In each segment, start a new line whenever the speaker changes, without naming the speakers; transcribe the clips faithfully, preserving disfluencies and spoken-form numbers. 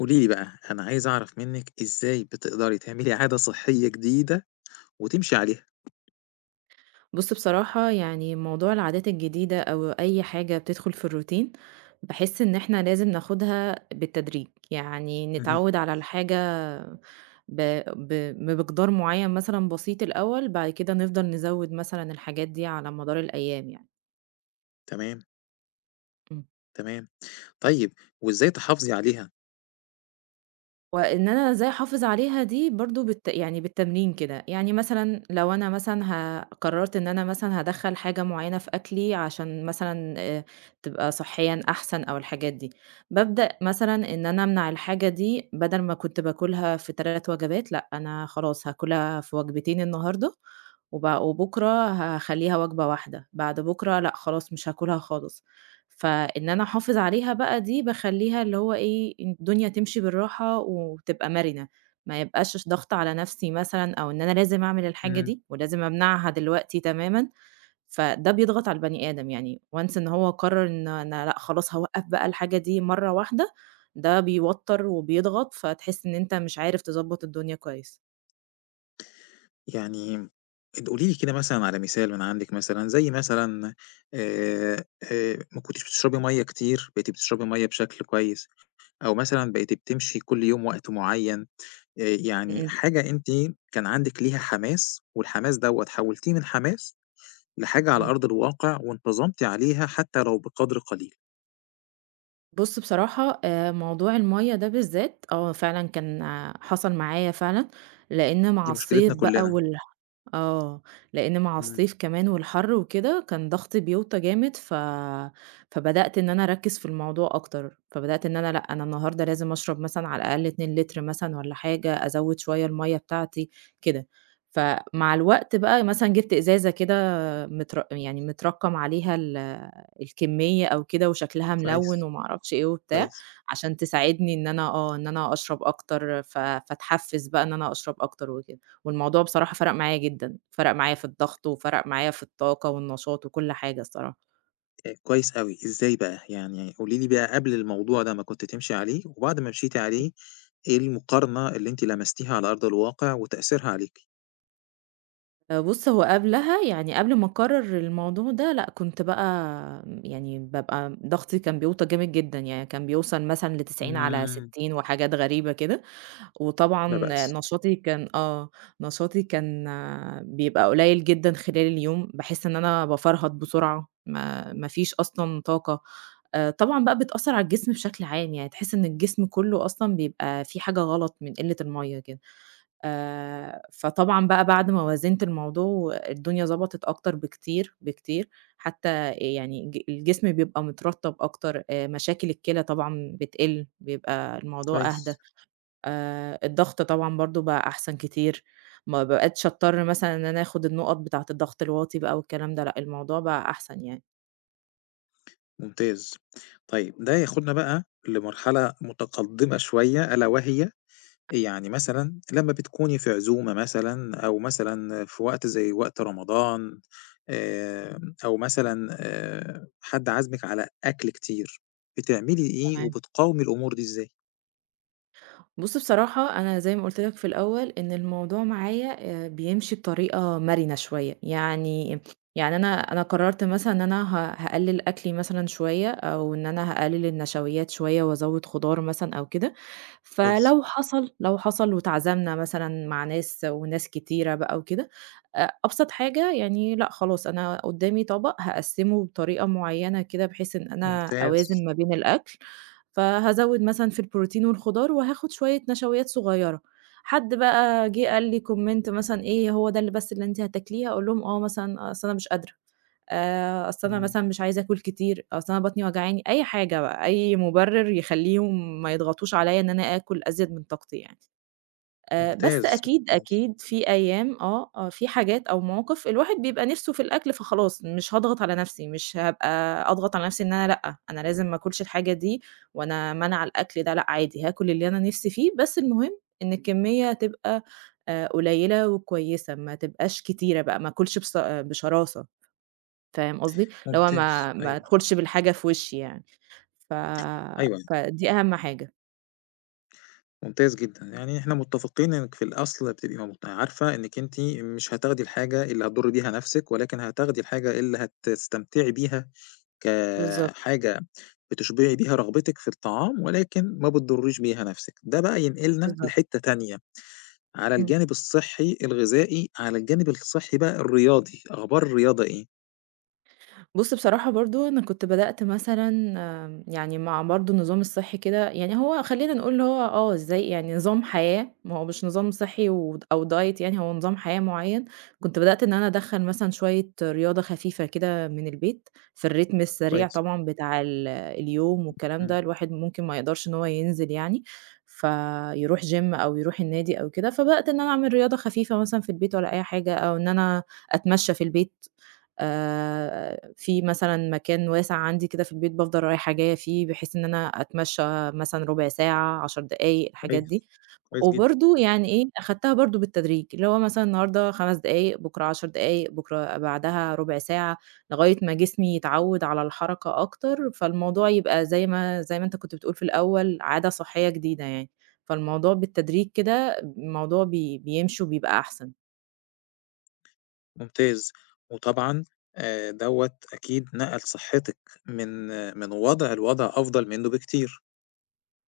قولي لي بقى، أنا عايز أعرف منِّك إزاي بتقدري تعملي عادة صحية جديدة وتمشي عليها؟
بُص بصراحة يعني موضوع العادات الجديدة أو أي حاجة بتدخل في الروتين، باحس إن إحنا لازم ناخدها بالتدريج، يعني
اهم،
نتعود على الحاجة ب ب بمقدار معين مثلًا بسيط الأول، بعد كده نفضل نزود مثلًا الحاجات دي على مدار الأيام يعني.
تمام،
إمم.
تمام. طيب وإزاي تحافظي عليها؟
وإن أنا إزاي أحافظ عليها دي برضه بالت يعني بالتمرين كده، يعني مثلًا لو أنا مثلًا ه قررت إن أنا مثلًا هادخّل حاجة معيّنة في أكلي عشان مثلًا آآ، تبقى صحيًا أحسن أو الحاجات دي، بابدأ مثلًا إن أنا أمنع الحاجة دي بدل ما كنت باكلها في ثلاث وجبات، لأ أنا خلاص هاكلها في وجبتين النهارده، وب وبُكرة هاخلّيها وجبة واحدة، بعد بُكرة لأ خلاص مش هاكلها خالص. فإن أنا أحافظ عليها بقى دي باخلّيها اللي هو إيه، الدنيا تمشي بالراحة وتبقى مرنة، ما يبقاش ش ضغط على نفسي مثلًا أو إن أنا لازم أعمل الحاجة
إمم،
دي ولازم أمنعها دلوقتي تمامًا، فده بيضغط على البني آدم يعني once إن هو قرر إن أنا لأ خلاص هاوقّف بقى الحاجة دي مرّة واحدة، ده بيوتّر وبيضغط فتحس إن أنت مش عارف تضبّط الدنيا كويس.
يعني اد قولي لي كده مثلًا على مثال من عندِك مثلًا، زي مثلًا آآ، آآ، ما كنتيش بتشربي مَيّة كتير، بقيتِ بتشربي مَيّة بشكل كويس، أو مثلًا بقيتِ بتمشي كل يوم وقت معيّن، آآ، يعني
إمم،
حاجة أنتِ كان عندِك ليها حماس والحماس دوّة حوّلتيه من حماس لحاجة على
إمم.
أرض الواقع وانتظمتِ عليها حتى لو بقدر قليل.
بُص بصراحة آآ موضوع المَيّة ده بالذات آه، فعلًا كان آه، حصل معايا فعلًا، لإن مع
دي مشكلتنا
الصيف بقى
كلنا.
والح آه، لإن مع
إمم،
الصيف كمان والحَر وكده كان ضغط بيوطى جامد ف فبدأت إن أنا أركّز في الموضوع أكتر، فبدأت إن أنا لأ، أنا النهارده لازم أشرب مثلًا على الأقل اتنين لِتر مثلًا والّا حاجة، أزوّد شوية المَيّة بتاعتي كده. فمع الوقت بقى مثلًا جِبت إزازة كده متر يعني متركّم عليها ال الكمية أو كده وشكلها ملوِّن
كويس،
وما أعرفش إيه وبتاع،
كويس،
عشان تساعدني إن أنا آه، إن أنا أشرب أكتر ف فاتحفّز بقى إن أنا أشرب أكتر وكده، والموضوع بصراحة فرَق معايا جدًا، فرَق معايا في الضغط وفرَق معايا في الطاقة والنشاط وكل حاجة الصراحة.
آآ كويس أوي، إزاي بقى؟ يعني قولي لي بقى قبل الموضوع ده ما كنتِ تمشي عليه، وبعد ما مشيتِ عليه إيه المقارنة اللي أنتِ لمستيها على أرض الواقع وتأثيرها عليكِ؟
آآ بُص، هو قبلها يعني قبل ما أقرّر الموضوع ده لأ، كنت بقى يعني بابقى ضغطي كان بيوطى جامد جدًا، يعني كان بيوصل مثلًا ل90 على
إمم،
ستين وحاجات غريبة كده،
لا
وطبعًا
بأس،
نشاطي كان آه، نشاطي كان آه، بيبقى قليل جدًا خلال اليوم، باحس إن أنا بافرهد بسرعة، ما ما فيش أصلًا طاقة، آآ طبعًا بقى بتأثّر على الجسم بشكل عام، يعني تحس إن الجسم كلّه أصلًا بيبقى في حاجة غلط من قلة المَيّة كده، آآ فطبعًا بقى بعد ما وازنت الموضوع الدنيا ضبطت أكتر بكتير، بكتير، حتى يعني الج الجسم بيبقى مترطّب أكتر، آآ مشاكل الكلى طبعًا بتقِل، بيبقى الموضوع أهدى.
كويس،
آآ الضغط طبعًا برضه بقى أحسن كتير، ما بقيتش أضطر مثلًا إن أنا آخُد النُقط بتاعة الضغط الواطي بقى والكلام ده لأ، الموضوع بقى أحسن يعني.
ممتاز. طيب ده ياخدنا بقى لمرحلة متقدمة شوية ألا وهي يعني مثلًا لمّا بتكوني في عزومة مثلًا أو مثلًا في وقت زي وقت رمضان آمم، أو مثلًا آآ، حد عازمِك على أكل كتير، بتعملي إيه
تمام.
وبتقاومي الأمور دي إزاي؟
بُص بصراحة أنا زي ما قُلت لك في الأول إن الموضوع معايا آآ بيمشي بطريقة مرنة شوية، يعني يعني أنا أنا قررت مثلًا إن أنا ه هاقلِّل أكلي مثلًا شوية أو إن أنا هاقلِّل النشويات شوية وأزوّد خضار مثلًا أو كده،
كويس،
فلو حصل لو حصل واتعزمنا مثلًا مع ناس وناس كتيرة بقى وكده، أ أبسط حاجة يعني لأ خلاص أنا قدّامي طبق هاقسّمه بطريقة معيّنة كده بحيث إن أنا
ممتاز،
أوازن ما بين الأكل فهازوّد مثلًا في البروتين والخضار، وهاخد شوية نشويات صغيّرة. حد بقى جِه قال لي comment مثلًا إيه "هو ده اللي بس اللي أنتِ هتاكليه؟" أقول لهم "آه مثلًا أصل أنا مش قادرة، آآ أصل أنا
إمم،
مثلًا مش عايزة آكل كتير، أصل أنا بطني وجعاني." أي حاجة بقى، أي مُبرر يخلّيهم ما يضغطوش عليّا إن أنا آكل أزيد من طاقتي يعني. آآ، بس
ممتاز،
أكيد،
ممتاز،
أكيد في أيام آه، آه، في حاجات أو مواقف الواحد بيبقى نِفْسه في الأكل، فخلاص مش هاضغط على نَفْسي، مش هابقى أضغط على نَفْسي إن أنا لأ، أنا لازم ما آكُلش الحاجة دي وأنا مانعة الأكل ده، لأ عادي هاكُل اللي أنا نِفْسي فيه، بس المهم إن الكمية تبقى آآ، قليّلة وكويسة، ما تبقاش كتيرة بقى، ما آكُلش بص آه، بشراسة فاهم قصدي؟ اللي هو
ممتاز،
ما ما
أيوه،
أدخُلش بالحاجة في وشّي يعني، ف
أيوه،
فدي أهم حاجة.
ممتاز جدًا، يعني إحنا متفقين إنِّك في الأصل بتبقي مت عارفة إنِّك أنتِ مش هتاخدي الحاجة اللي هتضري بيها نفسِك، ولكن هتاخدي الحاجة اللي هتستمتعي بيها
بالضبط،
كحاجة بتشبعي بيها رغبتِك في الطعام، ولكن ما بتضرّيش بيها نَفْسِك. ده بقى ينقلنا
بالضبط.
لحتّة تانية، على
إمم.
الجانب الصحّي الغذائي، على الجانب الصحّي بقى الرياضي، أخبار الرياضة إيه؟
بُص بصراحة برضه أنا كنت بدأت مثلًا آمم، يعني مع برضه النظام الصحّي كده يعني هو خلّينا نقول اللي هو آه، إزاي يعني نظام حياة، ما هو مش نظام صحّي ود أو diet يعني هو نظام حياة معيّن، كنت بدأت إن أنا أدخّل مثلًا شوية رياضة خفيفة كده من البيت، في الريتم السريع
كويس،
طبعًا بتاع ال اليوم والكلام
إمم،
ده، الواحد ممكن ما يقدرش إن هو ينزل يعني، فيروح gym أو يروح النادي أو كده، فبدأت إن أنا أعمل رياضة خفيفة مثلًا في البيت والّا أي حاجة، أو إن أنا أتمشى في البيت. آآ في مثلًا مكان واسع عندي كده في البيت بافضل رايحة جاية فيه، بحيث إن أنا أتمشى مثلًا ربع ساعة، عشر دقايق، الحاجات
كويس،
دي.
كويس جدًا،
وبرضه يعني إيه، أخدتها برضه بالتدريج، اللي هو مثلًا النهارده خمس دقايق، بكرة عشر دقايق، بكرة بعدها ربع ساعة، لغاية ما جسمي يتعود على الحركة أكتر، فالموضوع يبقى زي ما زي ما أنت كنت بتقول في الأول، عادة صحية جديدة يعني. فالموضوع بالتدريج كده، الموضوع بي بيمشي وبيبقى أحسن.
ممتاز. وطبعًا آآ دوّة أكيد نقل صحتِك من آه، من وضع لوضع أفضل منّه بكتير.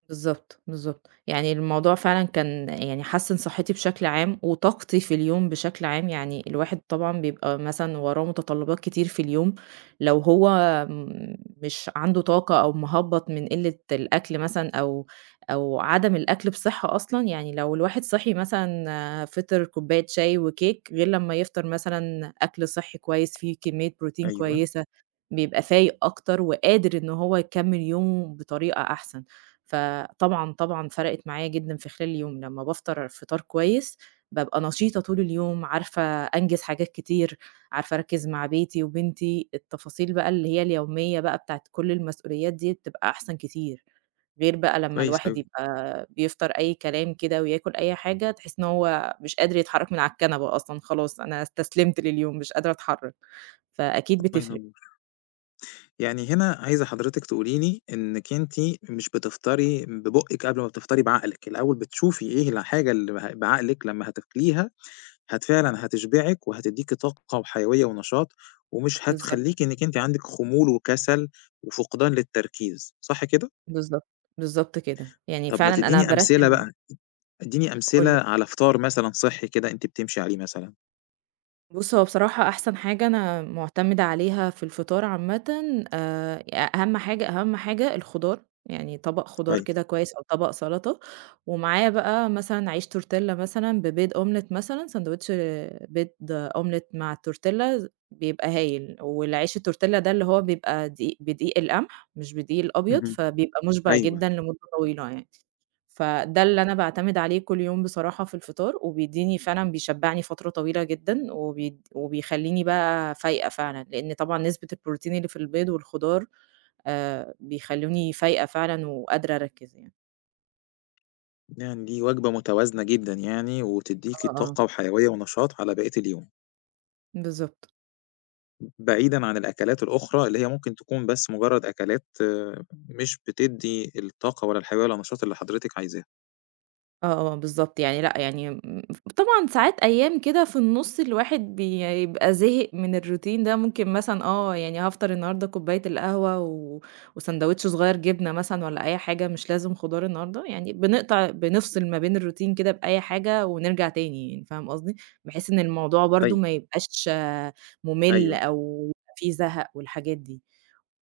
بالضبط، بالضبط. يعني الموضوع فعلًا كان يعني حسِّن صحّتي بشكل عام وطاقتي في اليوم بشكل عام، يعني الواحد طبعًا بيبقى مثلًا وراه متطلّبات كتير في اليوم، لو هو م مش عنده طاقة أو مهبّط من قِلّة الأكل مثلًا أو أو عدم الأكل بصحّة أصلًا، يعني لو الواحد صحي مثلًا آه، فِطِر كوباية شاي وكيك غير لمّا يفطر مثلًا أكل صحّي كويس فيه كمية بروتين
أيوه،
كويسة، بيبقى فايق أكتر وقادر إن هو يكمّل يومه بطريقة أحسن. فطبعًا، طبعًا فرقِت معايا جدًا في خلال اليوم، لمّا بافطر فطار كويس، بابقى نشيطة طول اليوم، عارفة أنجز حاجات كتير، عارفة أركّز مع بيتي وبنتي، التفاصيل بقى اللي هي اليومية بقى بتاعة كل المسؤوليات دي بتبقى أحسن كتير، غير بقى لمّا
كويس
الواحد
أوي،
يبقى بيفطر أي كلام كده وياكل أي حاجة، تحس إن هو مش قادر يتحرك من على الكنبة أصلًا، خلاص أنا استسلمت لليوم، مش قادرة أتحرك، فأكيد
الله
بتفرق.
ينوّر. يعني هنا عايزة حضرتِك تقولي لي إنِّك أنتِ مش بتفطري ببُقِّك قبل ما بتفطري بعقلِك، الأول بتشوفي إيه الحاجة اللي ه بعقلِك لمّا هتاكليها هت فعلًا هتشبعِك وهتدّيكِ طاقة وحيوية ونشاط، ومش
بالضبط،
هتخلّيكِ إنِّك أنتِ عندِك خمول وكسل وفقدان للتركيز، صح كده؟
بالضبط، بالضبط كده، يعني
طَب ما
فعلًا أنا
تدّيني أمثلة
بارتّب
بقى، ادّيني أمثلة
قُل
على فطار مثلًا صحّي كده أنتِ بتمشي عليه مثلًا.
بُص، هو بصراحة أحسن حاجة أنا مُعتمدة عليها في الفطار عامةً آآ، أهم حاجة أهم حاجة الخضار، يعني طبق خضار
كويس.
كده كويس أو طبق سلطة، ومعاه بقى مثلًا عيش تورتيلا مثلًا ببيض أومليت مثلًا، ساندوتش بيض أومليت مع التورتيلا بيبقى هايل، والعيش التورتيلا ده اللي هو بيبقى دقيق بدقيق القمح مش بدقيق الأبيض،
اهم.
فبيبقى مُشبع
أيوه.
جدًا لمدة طويلة يعني. فده اللي أنا باعتمد عليه كل يوم بصراحة في الفطار، وبيدّيني فعلًا بيشبّعني فترة طويلة جدًا، وبي وبيخلّيني بقى فايقة فعلًا، لإن طبعًا نسبة البروتين اللي في البيض والخضار آآ، بيخلّوني فايقة فعلًا وقادرة أركّز يعني.
يعني دي وجبة متوازنة جدًا يعني وتدّيكِ
آه، آه،
طاقة وحيوية ونشاط على بقية اليوم.
بالضبط.
بعيدًا عن الأكلات الأخرى اللي هي ممكن تكون بس مجرد أكلات آه، مش بتدّي الطاقة ولا الحيوية ولا النشاط اللي حضرتِك عايزاه.
آه، آه، بالضبط، يعني لأ، يعني م طبعًا ساعات أيام كده في النُص الواحد بيبقى زهق من الروتين ده، ممكن مثلًا آه، يعني هافطر النهارده كوباية القهوة و وساندوتش صغير جبنة مثلًا والّا أي حاجة، مش لازم خضار النهارده، يعني بنقطع بنفصل ما بين الروتين كده بأي حاجة ونرجع تاني يعني، فاهم قصدي؟ بحيث إن الموضوع برضه
أيوه،
ما يبقاش آه، مُمِل
أيوه،
أو يبقى في زهق والحاجات دي،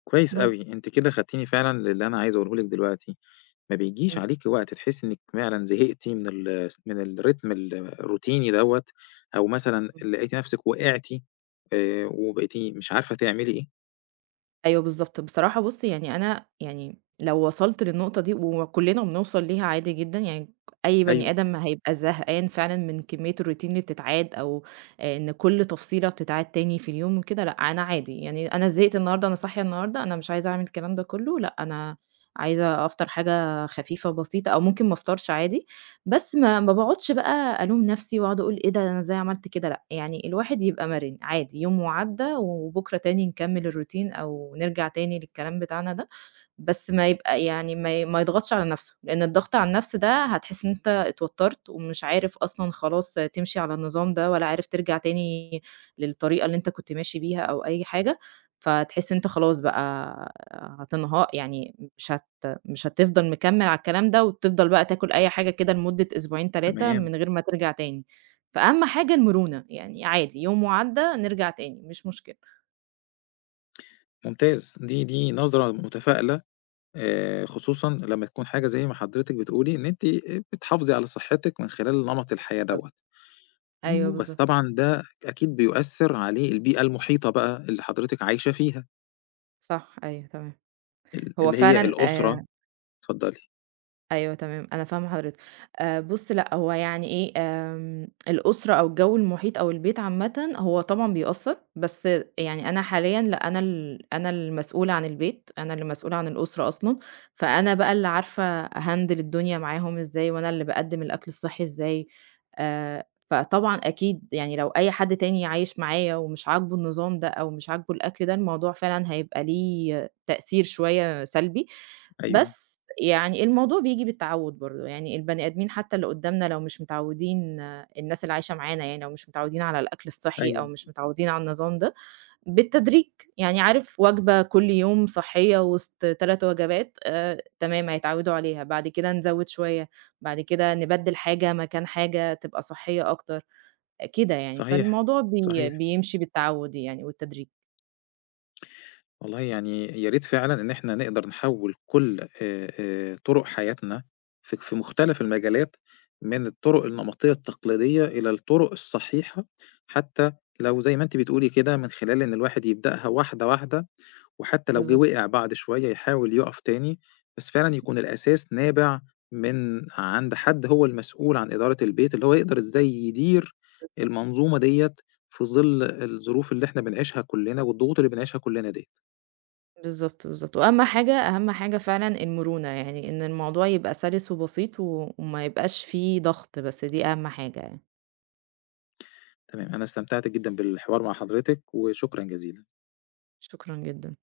كويس
بس.
أوي، أنتِ كده خدتيني فعلًا للي أنا عايز أقوله لِك دلوقتي، ما بيجيش
إمم.
عليكِ وقت تحسي إنِك فعلًا زهقتِ من ال من الريتم ال الروتيني دوّة، أو مثلًا لقيتِ نفسِك وقعتِ آآ، وبقيتِ مش عارفة تعملي إيه؟
أيوه بالضبط. بصراحة بُص، يعني أنا يعني لو وصلت للنقطة دي وكُلّنا بنوصل ليها عادي جدًا، يعني أي بني
أيوه،
آدم ما هيبقى زهقان فعلًا من كمية الroutine اللي بتتعاد أو آآ إن كل تفصيلة بتتعاد تاني في اليوم وكده، لأ أنا عادي، يعني أنا زهقت النهارده، أنا صاحية النهارده، أنا مش عايزة أعمل الكلام ده كُلّه، لأ أنا عايزة أفطر حاجة خفيفة بسيطة أو ممكن ما أفطرش عادي بس ما ما باقعدش بقى ألوم نفسي واقعد أقول إيه ده أنا إزاي عملت كده، لأ، يعني الواحد يبقى مرن عادي، يوم وعدّى وبكرة تاني نكمّل الroutine أو نرجع تاني للكلام بتاعنا ده. بس ما يبقى يعني ما ي ما يضغطش على نَفْسه، لإن الضغط على النَفْس ده هتحس إن أنت اتوتّرت ومش عارف أصلًا خلاص تمشي على النظام ده ولا عارف ترجع تاني للطريقة اللي أنت كنت ماشي بيها أو أي حاجة، فتحس إن أنت خلاص بقى هتنها يعني مش هت مش هتفضل مكمّل على الكلام ده وتفضل بقى تاكل أي حاجة كده لمدة أسبوعين ثلاثة
تمام،
من غير ما ترجع تاني، فأهم حاجة المرونة، يعني عادي يوم وعدّى نرجع تاني مش مشكلة.
ممتاز، دي دي نظرة متفائلة آآ خصوصًا لمّا تكون حاجة زي ما حضرتِك بتقولي إن أنتِ بتحافظي على صحتِك من خلال نمط الحياة
طب
دوّة،
أيوه
إمم. بس
بالضبط،
طبعًا ده أكيد بيؤثّر عليه البيئة المحيطة بقى اللي حضرتِك عايشة فيها،
صح، أيوه تمام.
ال
هو
اللي هي
فعلًا
الأسرة
آآ
اتفضلي.
أيوه تمام، أنا فاهمة حضرتك. آآ بُص لأ، هو يعني إيه، آمم الأسرة أو الجو المحيط أو البيت عامةً هو طبعًا بيأثّر، بس يعني أنا حاليًا لأ، أنا ال أنا المسؤولة عن البيت، أنا اللي مسؤولة عن الأسرة أصلًا، فأنا بقى اللي عارفة أهندل الدنيا معاهم إزاي، وأنا اللي باقدّم الأكل الصحّي إزاي، آآ فطبعًا أكيد يعني لو أي حد تاني عايش معايا ومش عاجبه النظام ده أو مش عاجبه الأكل ده، الموضوع فعلًا هيبقى ليه تأثير شوية سلبي،
أيوه،
بس يعني الموضوع بييجي بالتعوّد برضه، يعني البني آدمين حتى اللي قدّامنا لو مش متعوّدين آه، الناس اللي عايشة معانا يعني لو مش متعوّدين على الأكل الصحّي أو
أيوه،
مش متعوّدين على النظام ده، بالتدريج، يعني عارف وجبة كل يوم صحّية وسط ثلاث وجبات آآ، تمام هيتعوّدوا عليها، بعد كده نزوّد شوية، بعد كده نبدّل حاجة مكان حاجة تبقى صحّية أكتر، آه، كده يعني،
صحيح،
فالموضوع بي
صحيح.
بيمشي بالتعوّد يعني والتدريج.
والله يعني يا ريت فعلًا إن إحنا نقدر نحوّل كل آآ آآ طُرُق حياتنا في في مختلف المجالات من الطُرُق النمطية التقليدية إلى الطُرُق الصحيحة، حتى لو زي ما أنتِ بتقولي كده من خلال إن الواحد يبدأها واحدة، واحدة، وحتى لو جِه
بالضبط.
وقع بعد شوية يحاول يُقف تاني، بس فعلًا يكون الأساس نابع من عند حد هو المسؤول عن إدارة البيت، اللي هو يقدر إزاي يدير المنظومة ديّة في ظِل الظروف اللي إحنا بنعيشها كُلّنا والضغوط اللي بنعيشها كُلّنا ديّة.
بالضبط، بالضبط، وأهم حاجة أهم حاجة فعلًا المرونة، يعني إن الموضوع يبقى سَلِس وبسيط و وما يبقاش فيه ضغط، بس دي أهم حاجة يعني.
تمام، أنا استمتعت جدًا بالحوار مع حضرتك، وشكرًا جزيلًا.
شكرًا جدًا.